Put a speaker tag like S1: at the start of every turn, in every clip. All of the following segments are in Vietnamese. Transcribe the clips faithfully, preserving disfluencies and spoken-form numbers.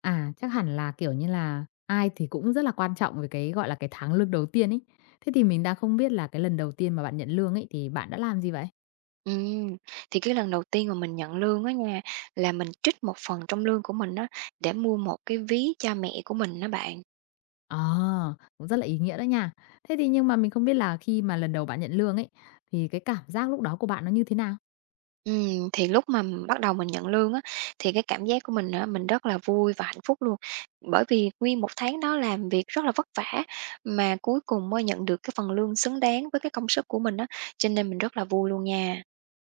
S1: À, chắc hẳn là, kiểu như là, ai thì cũng rất là quan trọng về cái, gọi là, cái tháng lương đầu tiên ấy. Thế thì mình đang không biết là cái lần đầu tiên mà bạn nhận lương ấy thì bạn đã làm gì vậy?
S2: Ừm, thì cái lần đầu tiên mà mình nhận lương á nha, là mình trích một phần trong lương của mình á, để mua một cái ví cho mẹ của mình đó bạn.
S1: Ờ, cũng rất là ý nghĩa đó nha. Thế thì nhưng mà mình không biết là khi mà lần đầu bạn nhận lương ấy, thì cái cảm giác lúc đó của bạn nó như thế nào?
S2: Ừm, thì lúc mà m- bắt đầu mình nhận lương á, thì cái cảm giác của mình á, mình rất là vui và hạnh phúc luôn. Bởi vì nguyên một tháng đó làm việc rất là vất vả, mà cuối cùng mới nhận được cái phần lương xứng đáng với cái công sức của mình á, cho nên mình rất là vui luôn nha.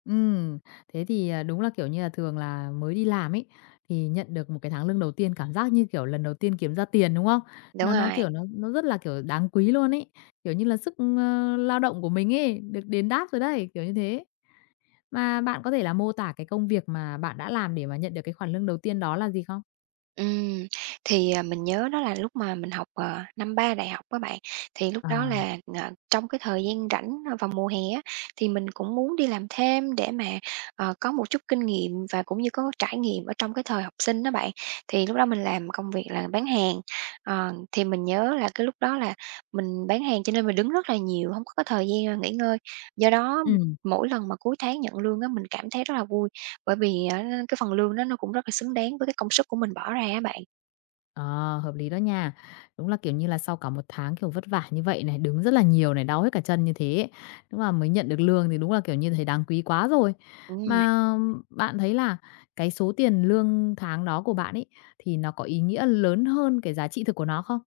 S1: Ừm, thế thì, à, đúng là, kiểu như là, thường là mới đi làm ấy, thì nhận được một cái tháng lương đầu tiên cảm giác như, kiểu, lần đầu tiên kiếm ra tiền, đúng không?
S2: Đúng
S1: Nó nó,
S2: rồi.
S1: kiểu, nó nó rất là, kiểu, đáng quý luôn ấy, kiểu như là, sức, ơ, lao động của mình ấy, được đền đáp rồi đấy, kiểu như thế. Mà bạn có thể là mô tả cái công việc mà bạn đã làm để mà nhận được cái khoản lương đầu tiên đó là gì không?
S2: Ừm, thì, à, mình nhớ đó là lúc mà mình học, ờ, năm ba đại học các bạn, thì lúc
S1: Ờ.
S2: đó là, ờ, trong cái thời gian rảnh, ơ, vào mùa hè á, thì mình cũng muốn đi làm thêm để mà, ờ, có một chút kinh nghiệm và cũng như có trải nghiệm ở trong cái thời học sinh đó bạn. Thì lúc đó mình làm công việc là bán hàng, ờ, thì mình nhớ là cái lúc đó là mình bán hàng cho nên mình đứng rất là nhiều, không có cái thời gian, ờ, nghỉ ngơi. Do đó
S1: Ừm.
S2: mỗi lần mà cuối tháng nhận lương á, mình cảm thấy rất là vui. Bởi vì á cái phần lương đó nó cũng rất là xứng đáng với cái công sức của mình bỏ ra á bạn.
S1: Ờ, hợp lý đó nha. Đúng là, kiểu như là, sau cả một tháng, kiểu, vất vả như vậy này, đứng rất là nhiều này, đau hết cả chân như thế ấy, đúng là mới nhận được lương thì đúng là, kiểu như, thấy đáng quý quá rồi.
S2: Ừm,
S1: Mà bạn thấy là cái số tiền lương tháng đó của bạn ấy, thì nó có ý nghĩa lớn hơn cái giá trị thực của nó không?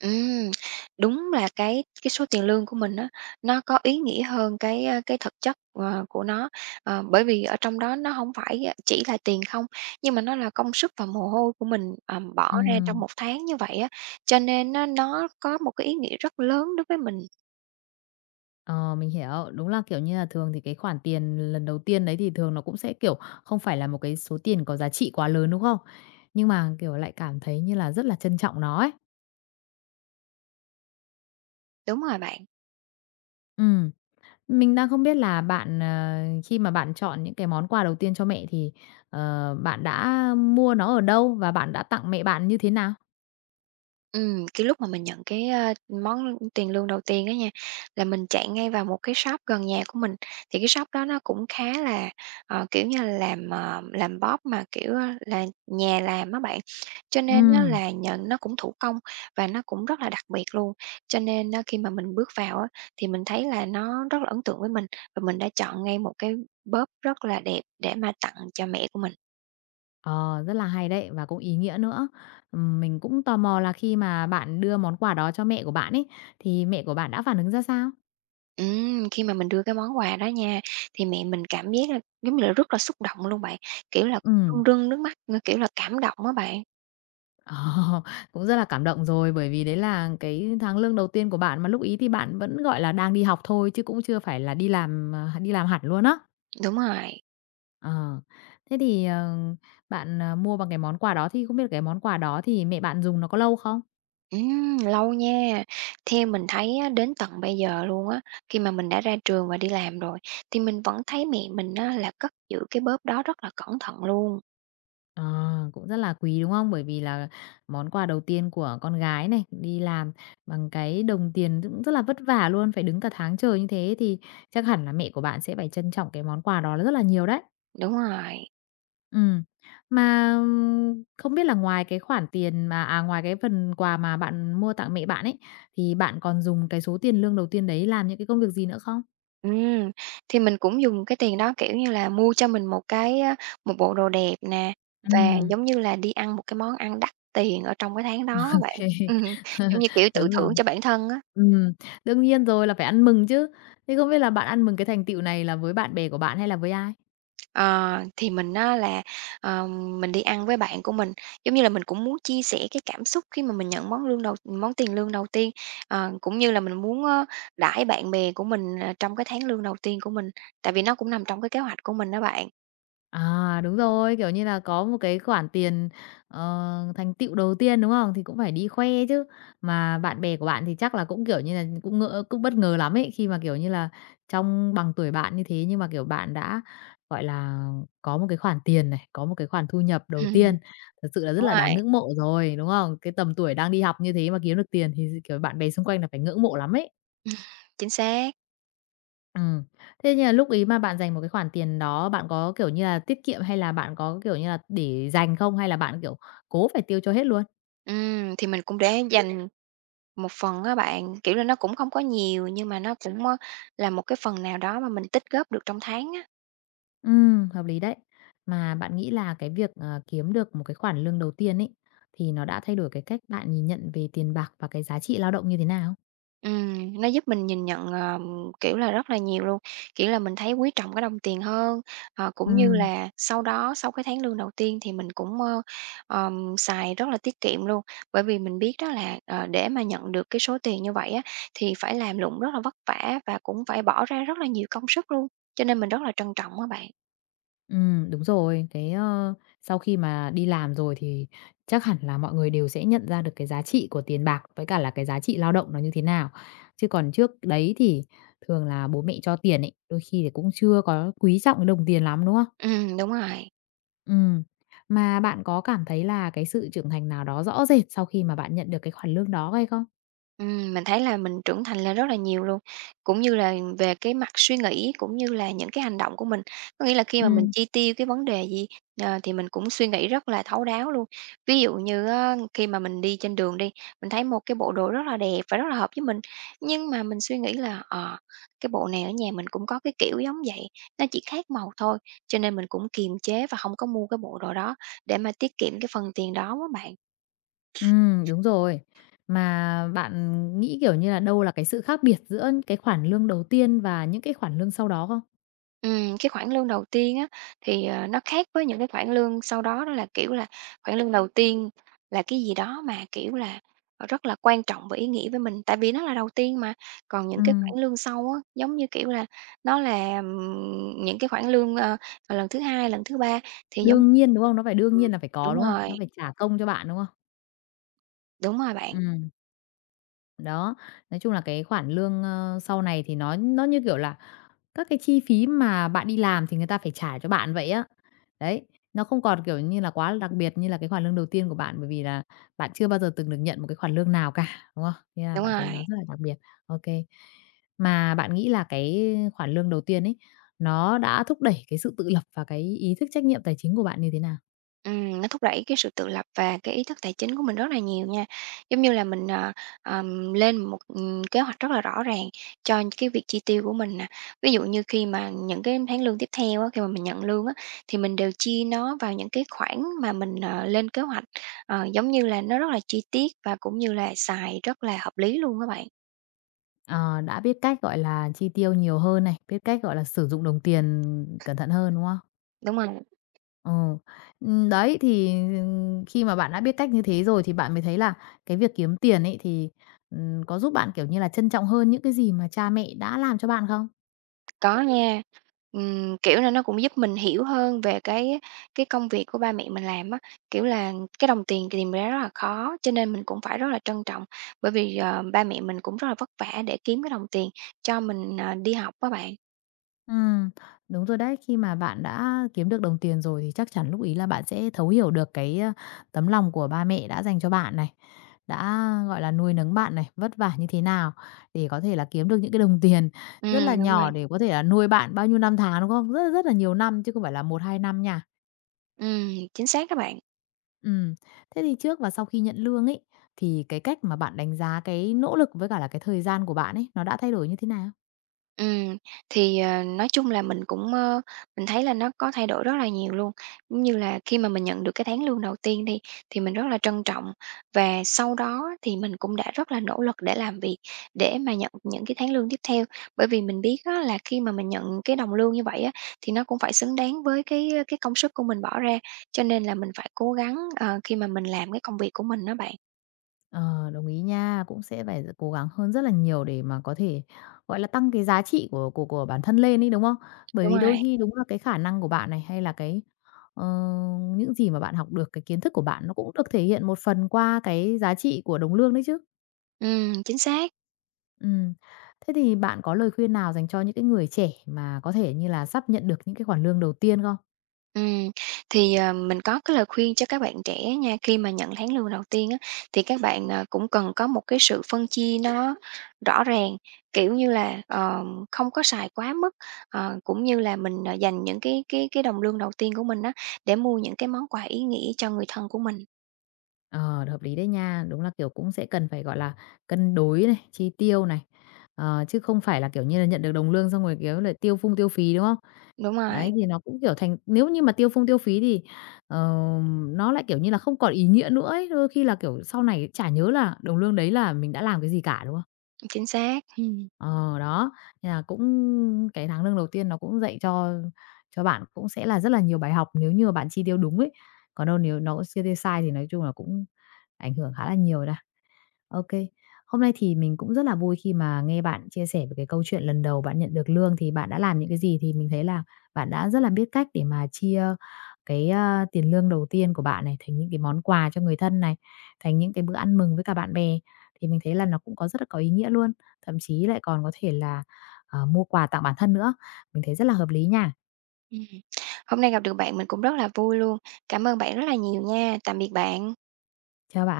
S2: ừm, đúng là cái cái số tiền lương của mình á, nó có ý nghĩa hơn cái, a, cái thực chất, ờ, của nó, ờ, bởi vì ở trong đó nó không phải, a, chỉ là tiền không, nhưng mà nó là công sức và mồ hôi của mình, ờm, bỏ ra trong
S1: Ừm,
S2: một tháng như vậy á, cho nên nó nó có một cái ý nghĩa rất lớn đối với mình.
S1: ờ, mình hiểu. Đúng là, kiểu như là, thường thì cái khoản tiền lần đầu tiên đấy thì thường nó cũng sẽ, kiểu, không phải là một cái số tiền có giá trị quá lớn, đúng không? Nhưng mà, kiểu, lại cảm thấy như là rất là trân trọng nó ấy.
S2: Đúng rồi bạn.
S1: Ừm. Mình đang không biết là bạn, ờ, khi mà bạn chọn những cái món quà đầu tiên cho mẹ thì, ờ, bạn đã mua nó ở đâu và bạn đã tặng mẹ bạn như thế nào?
S2: Ừm, cái lúc mà mình nhận cái, a, món tiền lương đầu tiên đó nha, là mình chạy ngay vào một cái shop gần nhà của mình. Thì cái shop đó nó cũng khá là, ờ, kiểu như, là làm, ờ, làm bóp mà, kiểu, ơ, là nhà làm á bạn, cho nên nó
S1: Ừm,
S2: là nhận nó cũng thủ công và nó cũng rất là đặc biệt luôn. Cho nên á khi mà mình bước vào á, thì mình thấy là nó rất là ấn tượng với mình và mình đã chọn ngay một cái bóp rất là đẹp để mà tặng cho mẹ của mình.
S1: ờ, rất là hay đấy và cũng ý nghĩa nữa. Ừm, mình cũng tò mò là khi mà bạn đưa món quà đó cho mẹ của bạn ấy, thì mẹ của bạn đã phản ứng ra sao?
S2: Ừm, khi mà mình đưa cái món quà đó nha, thì mẹ mình cảm giác là giống như là rất là xúc động luôn bạn, kiểu là, cũng
S1: Ừm,
S2: rưng rưng nước mắt, ơ, kiểu là, cảm động á bạn.
S1: ờ, cũng rất là cảm động rồi, bởi vì đấy là cái tháng lương đầu tiên của bạn, mà lúc ấy thì bạn vẫn, gọi là, đang đi học thôi chứ cũng chưa phải là đi làm, ờ, đi làm hẳn luôn á.
S2: Đúng rồi.
S1: Ờ, thế thì, ờ, bạn, ờ, mua bằng cái món quà đó thì không biết là cái món quà đó thì mẹ bạn dùng nó có lâu không?
S2: Ừm, lâu nha. Theo mình thấy á, đến tận bây giờ luôn á, khi mà mình đã ra trường và đi làm rồi, thì mình vẫn thấy mẹ mình á là cất giữ cái bóp đó rất là cẩn thận luôn.
S1: Ờ, cũng rất là quý, đúng không? Bởi vì là món quà đầu tiên của con gái này, đi làm bằng cái đồng tiền cũng rất là vất vả luôn, phải đứng cả tháng trời như thế thì chắc hẳn là mẹ của bạn sẽ phải trân trọng cái món quà đó rất là nhiều đấy.
S2: Đúng rồi.
S1: Ừm, mà, ừm, không biết là ngoài cái khoản tiền mà à, ngoài cái phần quà mà bạn mua tặng mẹ bạn ấy, thì bạn còn dùng cái số tiền lương đầu tiên đấy làm những cái công việc gì nữa không?
S2: Ừm, thì mình cũng dùng cái tiền đó, kiểu như là, mua cho mình một cái, a, một bộ đồ đẹp nè, và
S1: Ừm.
S2: giống như là đi ăn một cái món ăn đắt tiền ở trong cái tháng đó vậy. Ừm, giống như, kiểu, tự
S1: Đúng rồi.
S2: thưởng cho bản thân á.
S1: Ừm, đương nhiên rồi, là phải ăn mừng chứ. Thế không biết là bạn ăn mừng cái thành tựu này là với bạn bè của bạn hay là với ai?
S2: Ờ, thì mình á là, ờ, mình đi ăn với bạn của mình, giống như là, mình cũng muốn chia sẻ cái cảm xúc khi mà mình nhận món lương đầu món tiền lương đầu tiên, ờ, cũng như là mình muốn, ơ, đãi bạn bè của mình, ờ, trong cái tháng lương đầu tiên của mình, tại vì nó cũng nằm trong cái kế hoạch của mình đó bạn.
S1: À, đúng rồi, kiểu như là, có một cái khoản tiền, ờ, thành tựu đầu tiên, đúng không? Thì cũng phải đi khoe chứ. Mà bạn bè của bạn thì chắc là cũng, kiểu như là, cũng ngỡ cũng bất ngờ lắm ấy, khi mà, kiểu như là, trong bằng tuổi bạn như thế nhưng mà, kiểu, bạn đã, gọi là, có một cái khoản tiền này, có một cái khoản thu nhập đầu
S2: Ừm,
S1: tiên, thật sự là rất
S2: đúng
S1: là
S2: rồi,
S1: đáng ngưỡng mộ rồi, đúng không? Cái tầm tuổi đang đi học như thế mà kiếm được tiền thì kiểu, bạn bè xung quanh là phải ngưỡng mộ lắm ấy.
S2: chính xác.
S1: Ừm. Thế nhưng mà lúc ấy mà bạn dành một cái khoản tiền đó, bạn có, kiểu như là, tiết kiệm hay là bạn có, kiểu như là, để dành không? Hay là bạn, kiểu, cố phải tiêu cho hết luôn?
S2: Ừm, thì mình cũng để dành một phần á bạn, kiểu là, nó cũng không có nhiều nhưng mà nó cũng, ơ, là một cái phần nào đó mà mình tích góp được trong tháng á.
S1: Ừm, hợp lý đấy. Mà bạn nghĩ là cái việc, ờ, kiếm được một cái khoản lương đầu tiên ấy, thì nó đã thay đổi cái cách bạn nhìn nhận về tiền bạc và cái giá trị lao động như thế nào?
S2: Ừm, nó giúp mình nhìn nhận, ờ, kiểu là, rất là nhiều luôn, kiểu là, mình thấy quý trọng cái đồng tiền hơn, ờ, cũng như
S1: Ừm.
S2: là sau đó, sau cái tháng lương đầu tiên thì mình cũng, ơ, ờm, xài rất là tiết kiệm luôn. Bởi vì mình biết đó là, ờ, để mà nhận được cái số tiền như vậy á, thì phải làm lụng rất là vất vả và cũng phải bỏ ra rất là nhiều công sức luôn, cho nên mình rất là trân trọng á bạn.
S1: Ừm, đúng rồi. Cái, ơ, sau khi mà đi làm rồi thì chắc hẳn là mọi người đều sẽ nhận ra được cái giá trị của tiền bạc với cả là cái giá trị lao động nó như thế nào. Chứ còn trước đấy thì thường là bố mẹ cho tiền ấy, đôi khi thì cũng chưa có quý trọng cái đồng tiền lắm, đúng không?
S2: Ừm, đúng rồi.
S1: Ừm. Mà bạn có cảm thấy là cái sự trưởng thành nào đó rõ rệt sau khi mà bạn nhận được cái khoản lương đó hay không?
S2: Ừm, mình thấy là mình trưởng thành lên rất là nhiều luôn, cũng như là về cái mặt suy nghĩ, cũng như là những cái hành động của mình. Có nghĩa là khi mà mình
S1: Ừm,
S2: chi tiêu cái vấn đề gì, ờ, thì mình cũng suy nghĩ rất là thấu đáo luôn. Ví dụ như á, khi mà mình đi trên đường đi, mình thấy một cái bộ đồ rất là đẹp và rất là hợp với mình, nhưng mà mình suy nghĩ là, ờ, cái bộ này ở nhà mình cũng có cái kiểu giống vậy, nó chỉ khác màu thôi, cho nên mình cũng kiềm chế và không có mua cái bộ đồ đó để mà tiết kiệm cái phần tiền đó á bạn.
S1: ừm, đúng rồi. Mà bạn nghĩ, kiểu như là, đâu là cái sự khác biệt giữa cái khoản lương đầu tiên và những cái khoản lương sau đó không?
S2: Ừm, cái khoản lương đầu tiên á, thì, ờ, nó khác với những cái khoản lương sau đó, đó là, kiểu là, khoản lương đầu tiên là cái gì đó mà, kiểu là, ờ, rất là quan trọng và ý nghĩa với mình, tại vì nó là đầu tiên mà. Còn những cái
S1: Ừ.
S2: khoản lương sau á, giống như, kiểu là, nó là, ừm, những cái khoản lương, ờ, ờ, lần thứ hai, lần thứ ba thì giống.
S1: Đương nhiên, đúng không? Nó phải đương nhiên
S2: Ừm,
S1: là phải có,
S2: đúng
S1: đúng không?
S2: rồi,
S1: Nó phải trả công cho bạn, đúng không?
S2: đúng rồi bạn,
S1: Ừm, đó, nói chung là cái khoản lương, ơ, sau này thì nó nó như kiểu là các cái chi phí mà bạn đi làm thì người ta phải trả cho bạn vậy á. Đấy, nó không còn, kiểu như là, quá là đặc biệt như là cái khoản lương đầu tiên của bạn, bởi vì là bạn chưa bao giờ từng được nhận một cái khoản lương nào cả, đúng không? Thế là
S2: đúng
S1: bạn thấy
S2: rồi.
S1: nó rất là đặc biệt. Ô kê. Mà bạn nghĩ là cái khoản lương đầu tiên ấy, nó đã thúc đẩy cái sự tự lập và cái ý thức trách nhiệm tài chính của bạn như thế nào?
S2: Ừm, nó thúc đẩy cái sự tự lập và cái ý thức tài chính của mình rất là nhiều nha. Giống như là mình, ờ, ờm, lên một, ừm, kế hoạch rất là rõ ràng cho cái việc chi tiêu của mình nè. Ví dụ như khi mà những cái tháng lương tiếp theo á, khi mà mình nhận lương á, thì mình đều chia nó vào những cái khoản mà mình, ờ, lên kế hoạch, ờ, giống như là nó rất là chi tiết và cũng như là xài rất là hợp lý luôn các bạn.
S1: Ờ, đã biết cách, gọi là, chi tiêu nhiều hơn này, biết cách, gọi là, sử dụng đồng tiền cẩn thận hơn, đúng không?
S2: Đúng rồi.
S1: Ừ. Ừm, đấy, thì, ừm, khi mà bạn đã biết cách như thế rồi thì bạn mới thấy là cái việc kiếm tiền ấy thì, ừm, có giúp bạn, kiểu như là, trân trọng hơn những cái gì mà cha mẹ đã làm cho bạn không?
S2: Có nha. Ừm, kiểu là, nó cũng giúp mình hiểu hơn về cái cái công việc của ba mẹ mình làm á. Kiểu là, cái đồng tiền tìm ra rất là khó, cho nên mình cũng phải rất là trân trọng, bởi vì, ờ, ba mẹ mình cũng rất là vất vả để kiếm cái đồng tiền cho mình, à, đi học các bạn.
S1: Ừ, đúng rồi đấy. Khi mà bạn đã kiếm được đồng tiền rồi thì chắc chắn lúc ấy là bạn sẽ thấu hiểu được cái, a, tấm lòng của ba mẹ đã dành cho bạn này, đã, gọi là, nuôi nấng bạn này, vất vả như thế nào để có thể là kiếm được những cái đồng tiền rất là
S2: Ừm, đúng rồi.
S1: nhỏ để có thể là nuôi bạn bao nhiêu năm tháng, đúng không? Rất rất là nhiều năm chứ không phải là một hai năm nha.
S2: Ừm, chính xác các bạn.
S1: Ừ, thế thì trước và sau khi nhận lương ấy, thì cái cách mà bạn đánh giá cái nỗ lực với cả là cái thời gian của bạn ấy, nó đã thay đổi như thế nào?
S2: Ừm, thì, ờ, nói chung là mình cũng, ơ, mình thấy là nó có thay đổi rất là nhiều luôn. Giống như là khi mà mình nhận được cái tháng lương đầu tiên đi, thì mình rất là trân trọng và sau đó thì mình cũng đã rất là nỗ lực để làm việc, để mà nhận những cái tháng lương tiếp theo. Bởi vì mình biết á là khi mà mình nhận cái đồng lương như vậy á, thì nó cũng phải xứng đáng với cái cái công sức của mình bỏ ra, cho nên là mình phải cố gắng, ờ, khi mà mình làm cái công việc của mình đó bạn.
S1: Ờ, đồng ý nha, cũng sẽ phải cố gắng hơn rất là nhiều để mà có thể, gọi là, tăng cái giá trị của của của bản thân lên ấy, đúng không? Bởi
S2: Đúng
S1: vì
S2: rồi,
S1: đôi khi đúng là cái khả năng của bạn này, hay là cái, ờ, những gì mà bạn học được, cái kiến thức của bạn nó cũng được thể hiện một phần qua cái giá trị của đồng lương đấy chứ.
S2: ừm, chính xác.
S1: Ừm. Thế thì bạn có lời khuyên nào dành cho những cái người trẻ mà có thể như là sắp nhận được những cái khoản lương đầu tiên không?
S2: Ừm, thì, ờ, mình có cái lời khuyên cho các bạn trẻ nha, khi mà nhận tháng lương đầu tiên á, thì các bạn, ờ, cũng cần có một cái sự phân chia nó rõ ràng, kiểu như là, ờ, không có xài quá mức, ờ, cũng như là mình, ờ, dành những cái cái cái đồng lương đầu tiên của mình á, để mua những cái món quà ý nghĩa cho người thân của mình.
S1: Ờ, hợp lý đấy nha. Đúng là, kiểu, cũng sẽ cần phải, gọi là, cân đối này, chi tiêu này, ờ, chứ không phải là, kiểu như là, nhận được đồng lương xong rồi, kiểu, là tiêu phung tiêu phí, đúng không?
S2: Đúng
S1: Đấy,
S2: rồi,
S1: thì nó cũng, kiểu, thành nếu như mà tiêu phung tiêu phí thì, ờ, nó lại, kiểu như là, không còn ý nghĩa nữa ấy, đôi khi là, kiểu, sau này chả nhớ là đồng lương đấy là mình đã làm cái gì cả, đúng không?
S2: chính xác. Ừm.
S1: Ờ, đó, nên là cũng cái tháng lương đầu tiên nó cũng dạy cho cho bạn cũng sẽ là rất là nhiều bài học nếu như mà bạn chi tiêu đúng ấy. Còn đâu nếu nó chi tiêu sai thì nói chung là cũng ảnh hưởng khá là nhiều nha. Ok, hôm nay thì mình cũng rất là vui khi mà nghe bạn chia sẻ về cái câu chuyện lần đầu bạn nhận được lương thì bạn đã làm những cái gì, thì mình thấy là bạn đã rất là biết cách để mà chia cái, a, tiền lương đầu tiên của bạn này thành những cái món quà cho người thân này, thành những cái bữa ăn mừng với cả bạn bè, thì mình thấy là nó cũng có rất là có ý nghĩa luôn, thậm chí lại còn có thể là, ờ, mua quà tặng bản thân nữa. Mình thấy rất là hợp lý nha.
S2: Ừm, hôm nay gặp được bạn mình cũng rất là vui luôn. Cảm ơn bạn rất là nhiều nha, tạm biệt bạn.
S1: Chào bạn.